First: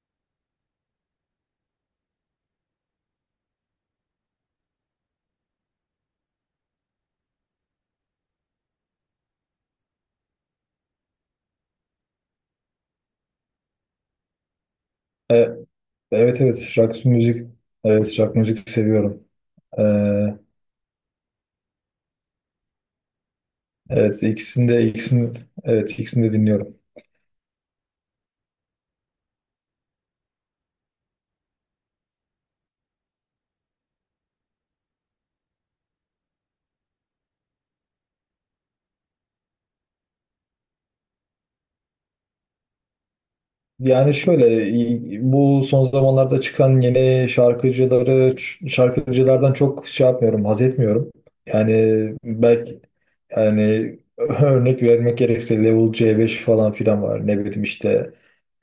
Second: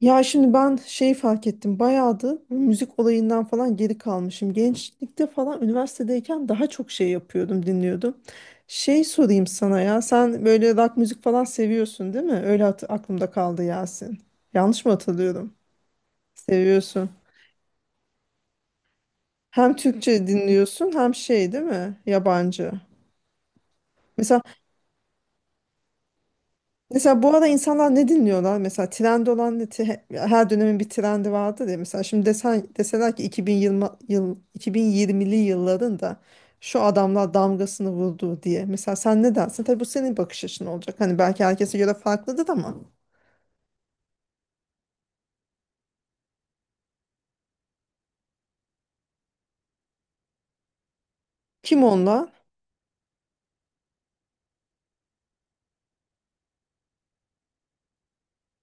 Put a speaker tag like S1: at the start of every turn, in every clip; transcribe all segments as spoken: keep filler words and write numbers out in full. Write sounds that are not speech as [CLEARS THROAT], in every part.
S1: Ya şimdi ben şey fark ettim. Bayağıdır bu müzik olayından falan geri kalmışım. Gençlikte falan üniversitedeyken daha çok şey yapıyordum, dinliyordum. Şey sorayım sana ya. Sen böyle rock müzik falan seviyorsun, değil mi? Öyle hat- aklımda kaldı Yasin. Yanlış mı
S2: E,
S1: hatırlıyorum?
S2: evet, evet, rock
S1: Seviyorsun.
S2: müzik, evet rock müzik seviyorum.
S1: Hem
S2: E,
S1: Türkçe dinliyorsun hem şey değil mi? Yabancı.
S2: evet,
S1: Mesela
S2: ikisini de ikisini evet, ikisini de dinliyorum.
S1: Mesela bu ara insanlar ne dinliyorlar? Mesela trend olan ne? Te- Her dönemin bir trendi vardır ya. Mesela şimdi desen, deseler ki iki bin yirmi yıl iki bin yirmili yılların da şu adamlar damgasını vurdu diye. Mesela sen ne dersin? Tabii bu senin bakış açın olacak. Hani belki herkese göre farklıdır ama.
S2: Yani şöyle, bu son zamanlarda çıkan yeni şarkıcıları şarkıcılardan çok şey yapmıyorum, haz etmiyorum. Yani
S1: Kim onlar?
S2: belki, yani [LAUGHS] örnek vermek gerekirse Level C beş falan filan var. Ne bileyim işte,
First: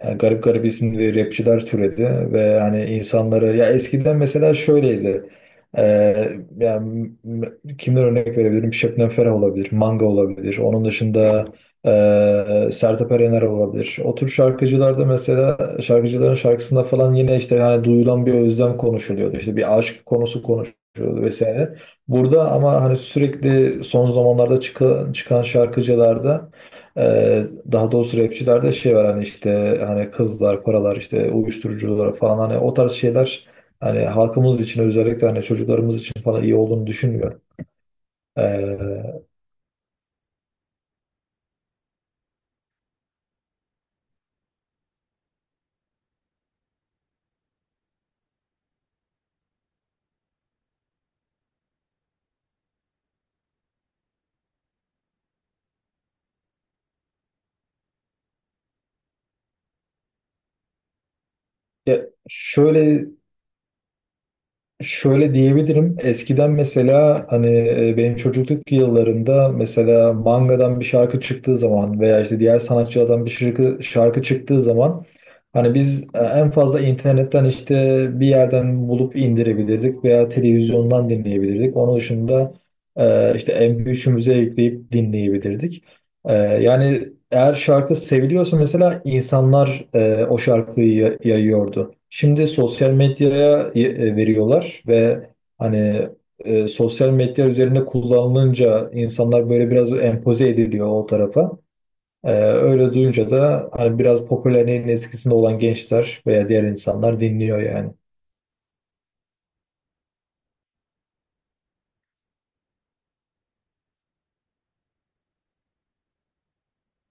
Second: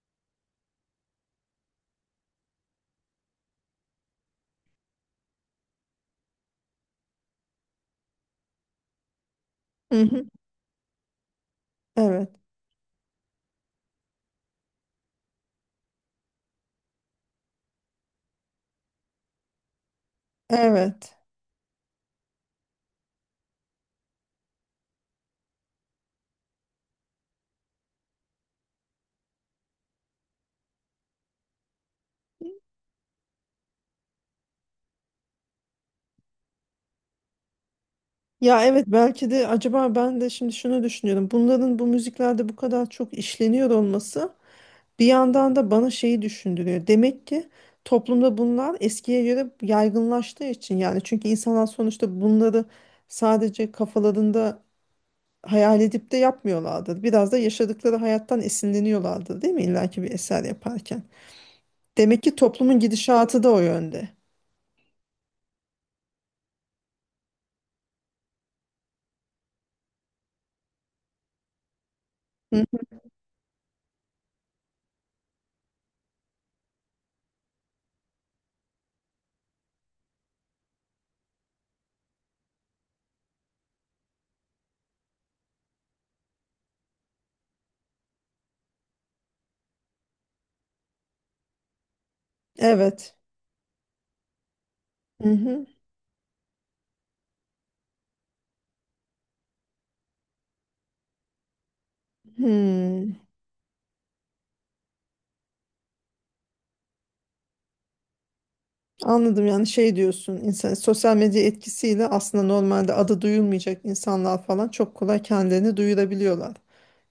S2: yani garip garip isimli rapçiler türedi ve hani insanları, ya eskiden mesela şöyleydi. Ee, yani, m- kimden örnek verebilirim? Şebnem Ferah olabilir,
S1: Hı
S2: Manga
S1: hı.
S2: olabilir. Onun dışında
S1: Evet.
S2: ee, Sertab Erener olabilir. O tür şarkıcılarda mesela, şarkıcıların şarkısında falan yine işte, yani duyulan bir özlem konuşuluyordu. İşte bir aşk konusu
S1: Evet.
S2: konuşuluyordu vesaire. Burada ama hani, sürekli son zamanlarda çıkan, çıkan şarkıcılarda, e, daha doğrusu rapçilerde şey var hani, işte hani kızlar, paralar, işte uyuşturucular falan, hani o tarz şeyler, hani halkımız için, özellikle hani çocuklarımız için falan iyi olduğunu düşünmüyorum.
S1: Ya
S2: Ee,
S1: evet, belki de acaba ben de şimdi şunu düşünüyorum. Bunların bu müziklerde bu kadar çok işleniyor olması bir yandan da bana şeyi düşündürüyor. Demek ki toplumda bunlar eskiye göre yaygınlaştığı için, yani çünkü insanlar sonuçta bunları sadece kafalarında hayal edip de yapmıyorlardır. Biraz da yaşadıkları hayattan esinleniyorlardır, değil mi? İlla ki bir eser yaparken.
S2: ya
S1: Demek ki toplumun
S2: şöyle
S1: gidişatı da o yönde.
S2: Şöyle diyebilirim. Eskiden mesela hani, e, benim çocukluk yıllarında, mesela mangadan bir şarkı çıktığı zaman veya işte diğer
S1: Hı,
S2: sanatçılardan bir şarkı, şarkı çıktığı zaman, hani biz e, en fazla internetten, işte bir yerden bulup indirebilirdik veya televizyondan dinleyebilirdik. Onun dışında, e, işte M P üçümüze yükleyip dinleyebilirdik. E, Yani eğer şarkı seviliyorsa, mesela insanlar e, o şarkıyı ya- yayıyordu. Şimdi sosyal
S1: evet.
S2: medyaya y- e, veriyorlar
S1: Hı
S2: ve
S1: hı.
S2: hani, e, sosyal medya üzerinde kullanılınca, insanlar böyle biraz empoze ediliyor o tarafa. Ee, öyle
S1: Hmm.
S2: duyunca da hani biraz popülerliğin eskisinde olan gençler veya diğer insanlar dinliyor yani.
S1: Anladım, yani şey diyorsun insan sosyal medya etkisiyle aslında normalde adı duyulmayacak insanlar falan çok kolay kendilerini duyurabiliyorlar.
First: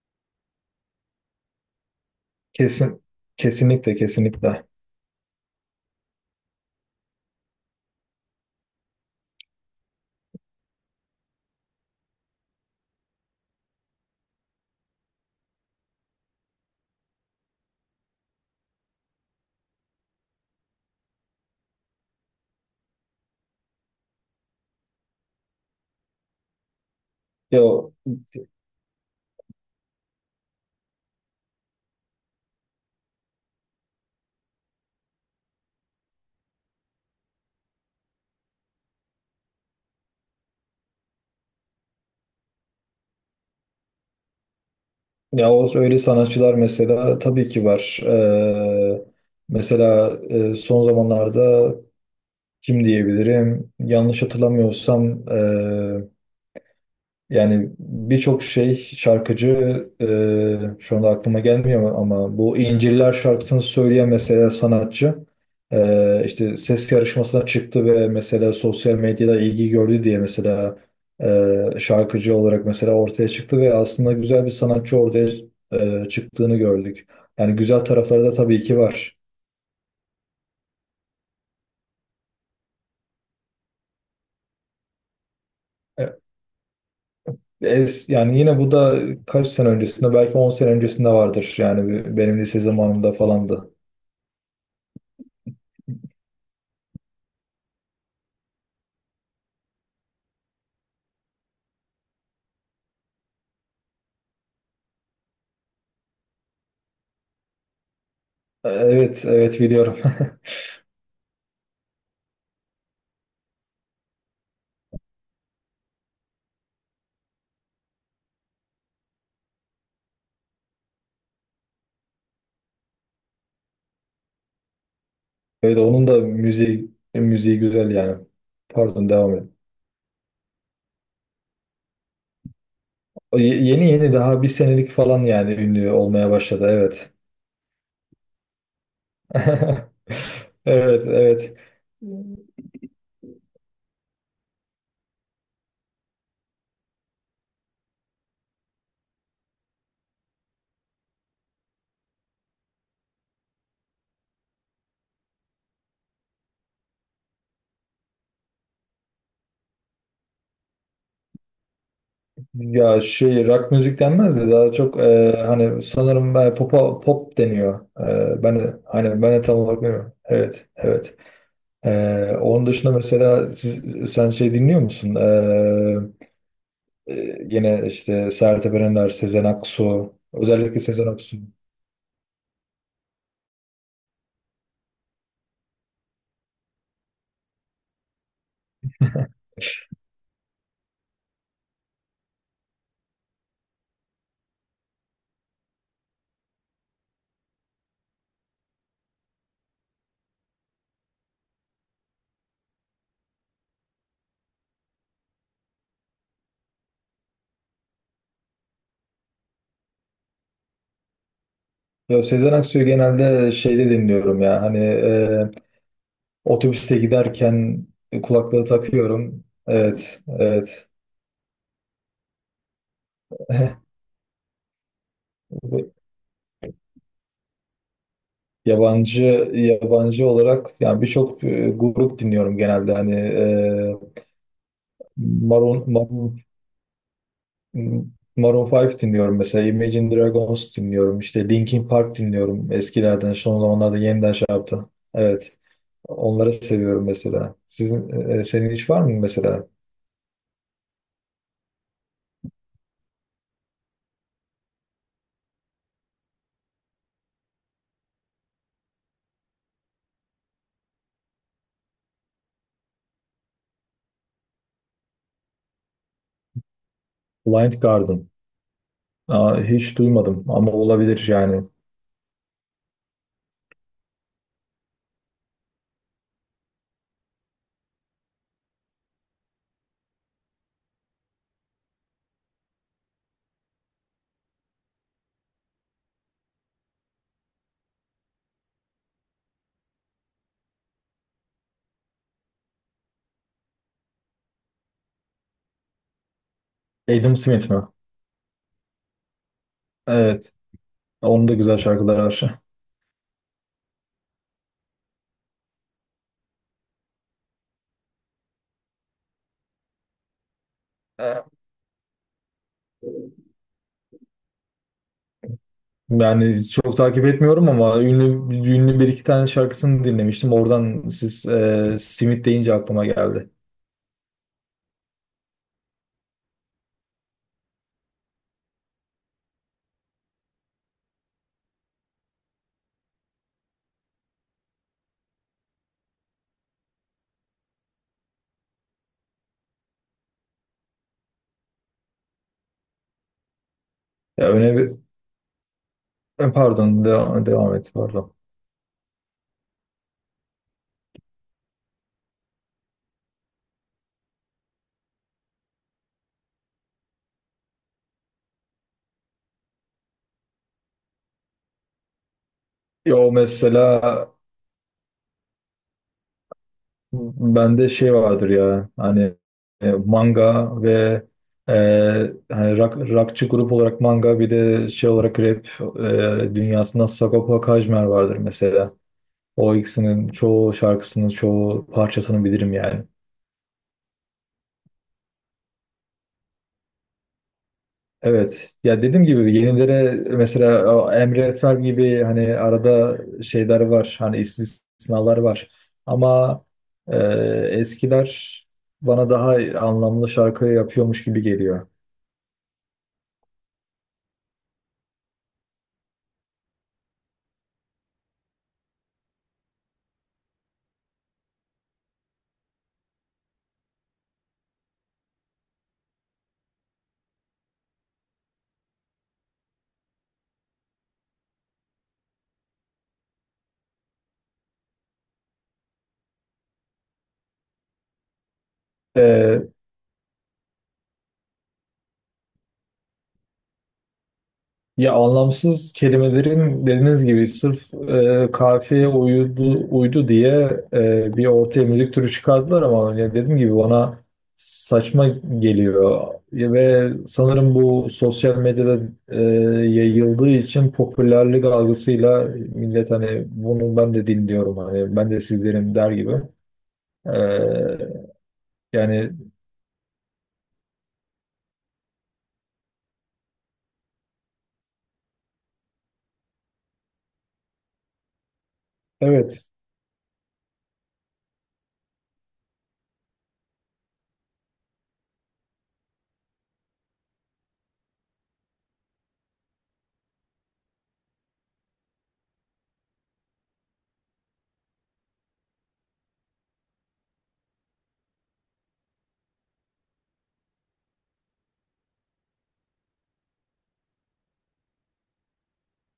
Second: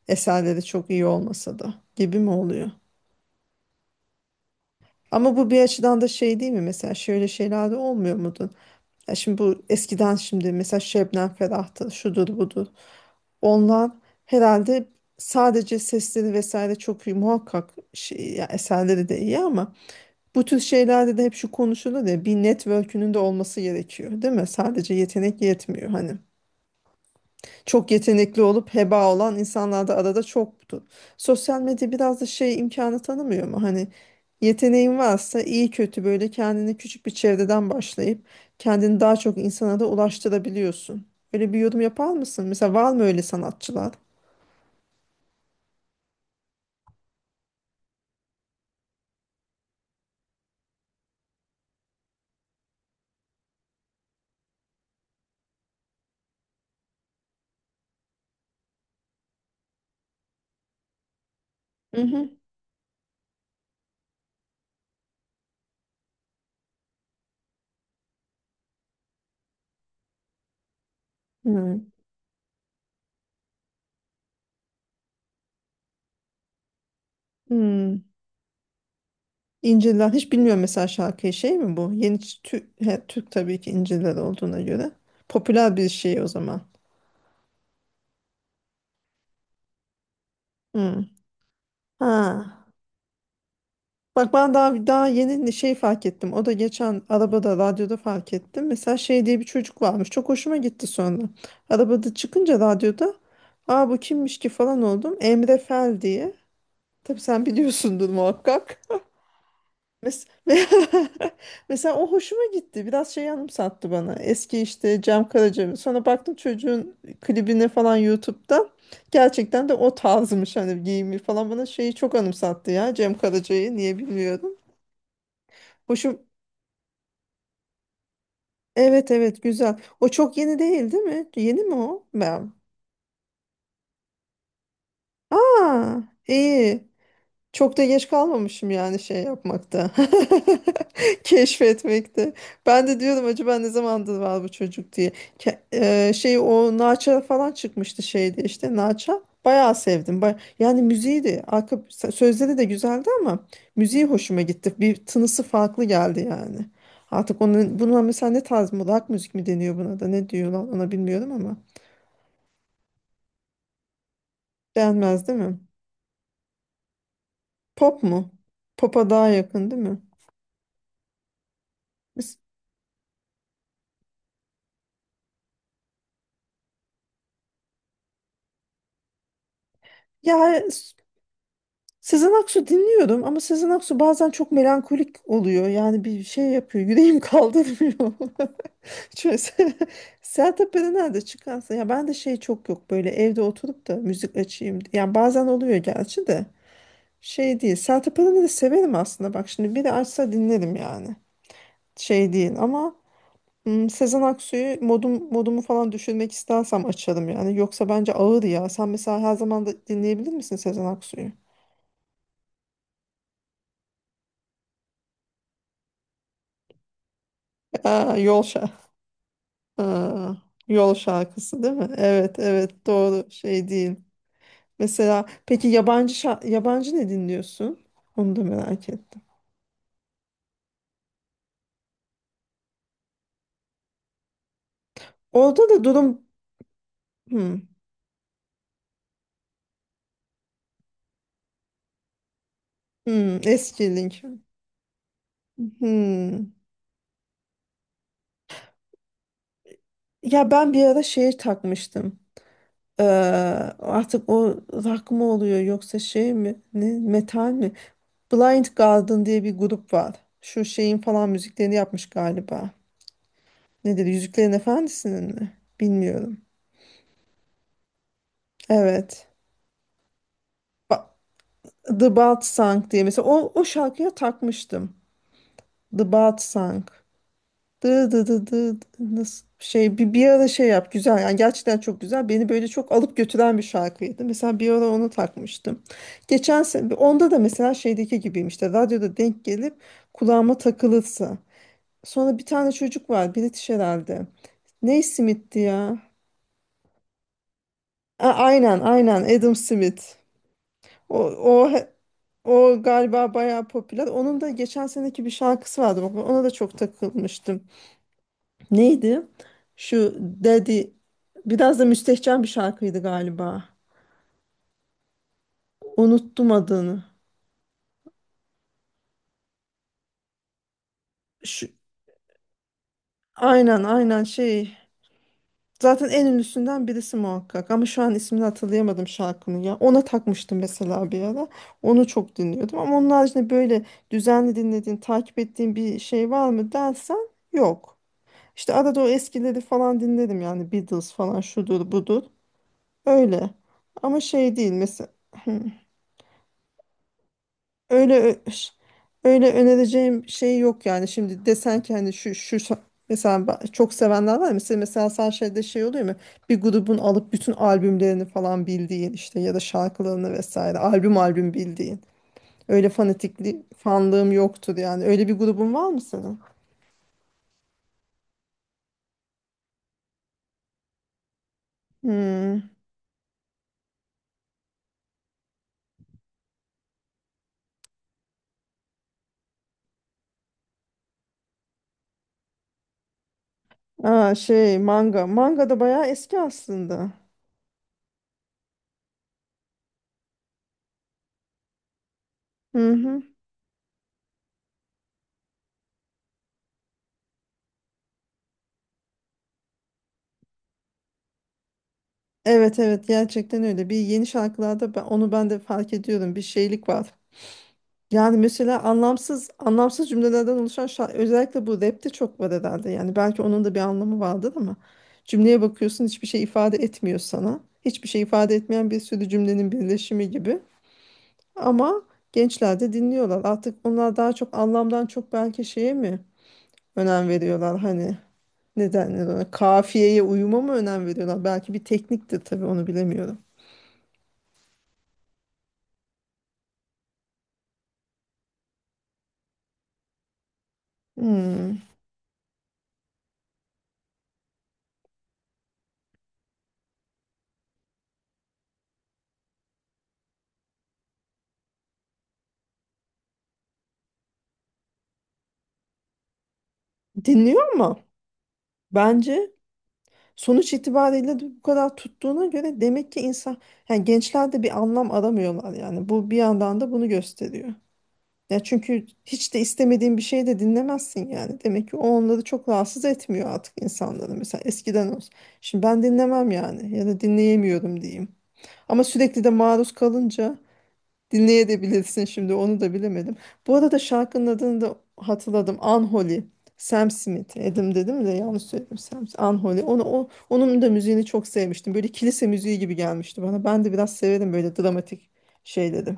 S1: Eserleri çok iyi olmasa da gibi mi oluyor?
S2: Kesin, kesinlikle, kesinlikle.
S1: Ama bu bir açıdan da şey değil mi? Mesela şöyle şeyler de olmuyor mudur? Ya şimdi bu eskiden şimdi mesela Şebnem Ferah'tır, şudur budur. Onlar herhalde sadece sesleri vesaire çok iyi muhakkak şey, ya eserleri de iyi ama bu tür şeylerde de hep şu konuşulur ya, bir network'ünün de olması gerekiyor, değil mi? Sadece yetenek yetmiyor hani.
S2: Ya
S1: Çok yetenekli olup heba olan insanlar da arada çoktu. Sosyal medya biraz da şey imkanı tanımıyor mu? Hani yeteneğin varsa iyi kötü böyle kendini küçük bir çevreden başlayıp kendini daha çok insana da ulaştırabiliyorsun. Öyle bir yorum yapar mısın? Mesela var mı öyle sanatçılar?
S2: Ya o öyle sanatçılar mesela tabii ki var. Ee, mesela e, son zamanlarda kim diyebilirim? Yanlış hatırlamıyorsam, e, yani birçok şey şarkıcı, e, şu anda aklıma gelmiyor
S1: Hı hı.
S2: ama bu İnciller şarkısını söyleyen mesela sanatçı, e, işte ses yarışmasına çıktı ve mesela sosyal medyada ilgi gördü diye, mesela e,
S1: Hı.
S2: şarkıcı olarak mesela ortaya çıktı ve aslında güzel bir sanatçı ortaya e, çıktığını gördük. Yani güzel
S1: Hmm.
S2: tarafları da tabii ki var.
S1: İncirler hiç bilmiyorum, mesela şarkıyı şey mi bu? Yeni Türk, Türk tabii ki İncirler olduğuna göre. Popüler bir şey o zaman.
S2: Es, yani yine bu da, kaç sene öncesinde, belki on sene
S1: Hı.
S2: öncesinde vardır. Yani benim lise
S1: Ha.
S2: zamanımda falandı.
S1: Bak ben daha daha yeni şey fark ettim. O da geçen arabada radyoda fark ettim. Mesela şey diye bir çocuk varmış. Çok hoşuma gitti sonra. Arabada çıkınca radyoda, aa bu kimmiş ki falan oldum. Emre Fel diye. Tabii sen biliyorsundur
S2: E,
S1: muhakkak.
S2: Evet, evet biliyorum.
S1: [LAUGHS] Mes- [LAUGHS] Mesela o hoşuma gitti. Biraz şey anımsattı bana. Eski
S2: [LAUGHS]
S1: işte Cem Karaca. Sonra baktım çocuğun klibine falan YouTube'da. Gerçekten de o tarzmış, hani giyimi falan bana şeyi çok anımsattı ya, Cem Karaca'yı niye bilmiyorum.
S2: Evet, onun da
S1: Hoşum
S2: müziği müziği güzel yani. Pardon,
S1: Evet
S2: devam
S1: evet,
S2: edin.
S1: güzel. O çok yeni değil, değil mi? Yeni mi o? Ben.
S2: O ye- yeni yeni, daha bir senelik falan, yani ünlü
S1: Aa,
S2: olmaya başladı,
S1: iyi.
S2: evet.
S1: Çok da geç kalmamışım yani şey
S2: [LAUGHS]
S1: yapmakta.
S2: Evet,
S1: [LAUGHS]
S2: evet.
S1: Keşfetmekte. Ben de diyordum acaba ne zamandır var bu çocuk diye. Ke- e, şey O Naça falan çıkmıştı şeydi işte Naça. Bayağı sevdim. Ba- yani müziği de arka s- sözleri de güzeldi ama müziği hoşuma gitti. Bir tınısı farklı geldi yani. Artık onun buna mesela ne tarz mı, rock müzik mi deniyor buna, da ne diyorlar ona bilmiyorum ama
S2: Ya, şey, rock müzik denmez de daha çok,
S1: beğenmez
S2: e,
S1: değil mi?
S2: hani sanırım, e, pop pop deniyor.
S1: Pop mu?
S2: E, ben de
S1: Pop'a
S2: hani,
S1: daha
S2: ben de tam
S1: yakın
S2: olarak
S1: değil mi?
S2: bilmiyorum. Evet, evet. Ee,
S1: Mes-
S2: onun dışında mesela, siz, sen şey dinliyor musun? Ee, e, gene işte Sertab Erener, Sezen Aksu,
S1: Ya
S2: özellikle Sezen Aksu.
S1: Sezen Aksu dinliyorum ama Sezen Aksu bazen çok melankolik oluyor. Yani bir şey yapıyor. Yüreğim [LAUGHS] kaldırmıyor. [LAUGHS] Çünkü Se- Sertab Erener de çıkarsa ya, ben de şey çok yok böyle evde oturup da müzik açayım. Yani bazen oluyor gerçi de şey değil. Sertab Erener'i severim aslında. Bak şimdi biri açsa dinlerim yani. Şey değil ama hmm, Sezen Aksu'yu modum modumu falan düşürmek istersem açarım yani. Yoksa bence ağır ya. Sen mesela her zaman da dinleyebilir misin Sezen Aksu'yu?
S2: Ya Sezen Aksu'yu genelde şeyde dinliyorum ya. Hani, e, otobüste
S1: [LAUGHS]
S2: giderken
S1: Aa, yol
S2: kulaklığı
S1: şarkı.
S2: takıyorum. Evet,
S1: Aa,
S2: evet.
S1: yol şarkısı değil mi? Evet evet, doğru şey
S2: [LAUGHS]
S1: değil. Mesela peki yabancı şa- yabancı ne dinliyorsun? Onu da merak ettim.
S2: Yabancı yabancı olarak, yani birçok e, grup dinliyorum genelde. Hani, e,
S1: Orada
S2: Maroon,
S1: da durum hmm,
S2: M- Maroon beş dinliyorum mesela. Imagine Dragons dinliyorum. İşte Linkin Park dinliyorum. Eskilerden
S1: hmm,
S2: son
S1: eski
S2: zamanlarda yeniden
S1: Linkin.
S2: şey yaptı. Evet.
S1: Hmm.
S2: Onları seviyorum mesela. Sizin, e, e, senin hiç var mı mesela?
S1: Ya ben bir ara şeye takmıştım. Ee, Artık o rock mı oluyor yoksa şey mi? Ne, metal mi? Blind Guardian diye bir grup var. Şu şeyin falan müziklerini yapmış galiba. Ne dedi? Yüzüklerin Efendisi'nin mi? Bilmiyorum.
S2: Blind Garden.
S1: Evet.
S2: Aa, hiç duymadım ama
S1: Ba-
S2: olabilir yani.
S1: The Bat Sang diye mesela o, o şarkıya takmıştım. The Bat Sang. Dı dı dı dı dı- Nasıl şey bir, bir ara şey yap güzel yani, gerçekten çok güzel, beni böyle çok alıp götüren bir şarkıydı. Mesela bir ara onu takmıştım geçen sene. Onda da mesela şeydeki gibiyim, işte radyoda denk gelip kulağıma takılırsa. Sonra bir tane çocuk var, British herhalde, ne Smith'ti ya.
S2: Adam Smith mi?
S1: A- aynen aynen Adam Smith.
S2: Evet.
S1: o,
S2: Onun da
S1: o
S2: güzel şarkıları var.
S1: O galiba bayağı popüler. Onun da geçen seneki bir şarkısı vardı. Bak, ona da çok takılmıştım. Neydi? Şu Daddy.
S2: [LAUGHS]
S1: Biraz da müstehcen bir şarkıydı galiba. Unuttum
S2: Yani çok
S1: adını.
S2: takip etmiyorum ama ünlü ünlü bir iki tane şarkısını dinlemiştim. Oradan siz,
S1: Şu,
S2: e, simit deyince aklıma geldi.
S1: aynen aynen şey. Zaten en ünlüsünden birisi muhakkak. Ama şu an ismini hatırlayamadım şarkının ya. Ona takmıştım mesela bir ara. Onu çok dinliyordum. Ama onun haricinde böyle düzenli dinlediğin, takip ettiğin bir şey var mı dersen, yok. İşte arada o eskileri falan dinledim yani, Beatles falan şudur budur. Öyle. Ama
S2: Ya
S1: şey değil
S2: öne
S1: mesela.
S2: Pardon, devam, devam
S1: [CLEARS THROAT]
S2: et
S1: öyle
S2: pardon.
S1: ö- ş- Öyle önereceğim şey yok. Yani şimdi desen ki hani şu şu şa- mesela ba- çok sevenler var ya, mesela mesela sen şeyde şey oluyor mu, bir grubun alıp bütün albümlerini falan bildiğin, işte ya da şarkılarını vesaire albüm albüm bildiğin, öyle
S2: Ya o
S1: fanatikli
S2: mesela,
S1: fanlığım yoktur yani. Öyle bir grubun var mı senin?
S2: Bende şey vardır ya hani, e, manga ve, e,
S1: Hmm.
S2: hani rock, rockçı grup olarak manga, bir de şey olarak rap, e, dünyasında Sagopa Kajmer vardır mesela. O ikisinin çoğu şarkısının, çoğu parçasını bilirim yani.
S1: Aa, şey manga manga da bayağı eski aslında.
S2: Evet. Ya dediğim gibi, yenilere mesela o Emre Fel gibi hani
S1: Hı
S2: arada
S1: hı.
S2: şeyler var. Hani istisnalar var. Ama, e, eskiler bana daha anlamlı şarkı yapıyormuş gibi geliyor.
S1: Evet evet, gerçekten öyle. Bir, yeni şarkılarda ben, onu ben de fark ediyorum. Bir şeylik var. Yani mesela anlamsız anlamsız cümlelerden oluşan şarkı özellikle bu rapte çok var herhalde. Yani belki onun da bir anlamı vardır ama cümleye bakıyorsun hiçbir şey ifade etmiyor sana. Hiçbir şey ifade etmeyen bir sürü cümlenin birleşimi gibi. Ama gençler de dinliyorlar. Artık onlar daha çok anlamdan çok belki şeye mi önem veriyorlar, hani ne denir ona?
S2: E,
S1: Kafiyeye uyuma mı önem veriyorlar? Belki bir tekniktir tabii, onu bilemiyorum.
S2: Ya, anlamsız kelimelerin dediğiniz gibi sırf, e, kafiyeye uydu, uydu diye, e, bir
S1: Hmm.
S2: ortaya müzik türü çıkardılar ama ya, dediğim gibi bana saçma geliyor. Ya ve sanırım bu sosyal medyada e, yayıldığı için, popülerlik algısıyla millet hani, bunu ben de dinliyorum hani, ben de sizlerin der gibi. E,
S1: Dinliyor ama
S2: Yani,
S1: bence sonuç itibariyle de bu kadar tuttuğuna göre demek ki insan, yani gençler de bir anlam aramıyorlar, yani bu bir yandan da bunu gösteriyor. Ya çünkü hiç de
S2: evet.
S1: istemediğin bir şey de dinlemezsin yani. Demek ki o onları çok rahatsız etmiyor artık, insanları. Mesela eskiden olsun. Şimdi ben dinlemem yani, ya da dinleyemiyorum diyeyim. Ama sürekli de maruz kalınca dinleyebilirsin, şimdi onu da bilemedim. Bu arada şarkının adını da hatırladım. Unholy. Sam Smith. Edim dedim de yanlış söyledim. Sam Unholy. Onu, o, onun da müziğini çok sevmiştim. Böyle kilise müziği gibi gelmişti bana. Ben de biraz severim böyle dramatik şeyleri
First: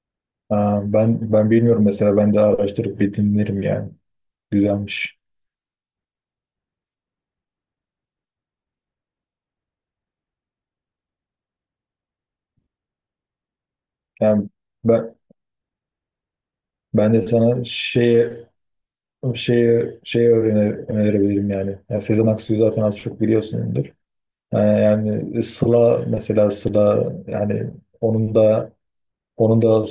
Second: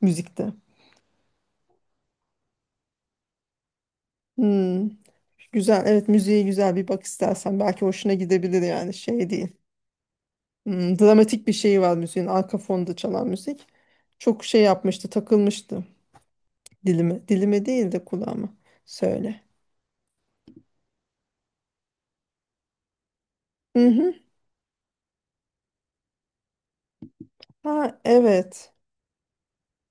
S1: müzikte.
S2: Ha, ben ben bilmiyorum, mesela ben de araştırıp bir dinlerim yani,
S1: Hmm.
S2: güzelmiş.
S1: Güzel. Evet, müziğe güzel bir bak istersen. Belki hoşuna gidebilir yani şey değil. Hmm, dramatik bir şeyi var müziğin. Arka fonda çalan müzik. Çok
S2: Yani
S1: şey yapmıştı,
S2: ben,
S1: takılmıştı
S2: Ben de
S1: dilime.
S2: sana
S1: Dilime değil de
S2: şeye
S1: kulağıma. Söyle.
S2: şeye şeye öğrene- önerebilirim yani. Yani Sezen Aksu'yu zaten az çok biliyorsundur.
S1: Hı hı.
S2: Ee, yani Sıla, mesela Sıla, yani
S1: Ha
S2: onun da
S1: evet.
S2: onun da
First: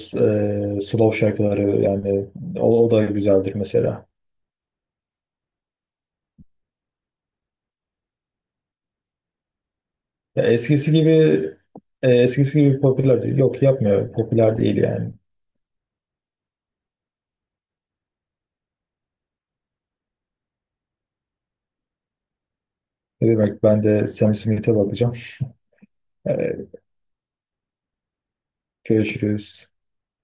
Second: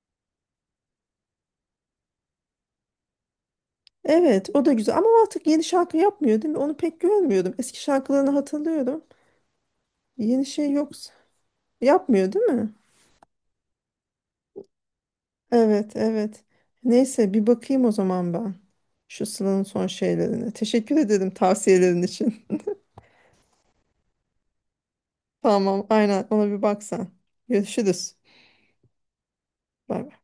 S2: e, slow şarkıları yani, o, o da güzeldir mesela.
S1: Evet o da güzel ama artık yeni şarkı yapmıyor değil mi? Onu pek görmüyordum. Eski şarkılarını hatırlıyorum.
S2: Ya
S1: Yeni şey yok.
S2: eskisi gibi e,
S1: Yapmıyor değil
S2: eskisi
S1: mi?
S2: gibi popüler değil. Yok, yapmıyor. Popüler değil yani.
S1: Evet evet. Neyse bir bakayım o zaman ben. Şu Sıla'nın son şeylerine. Teşekkür ederim tavsiyelerin için.
S2: Ne demek, ben de Sam Smith'e bakacağım.
S1: [LAUGHS] Tamam aynen, ona bir
S2: Ee,
S1: baksan. Görüşürüz.
S2: Görüşürüz.
S1: Bye.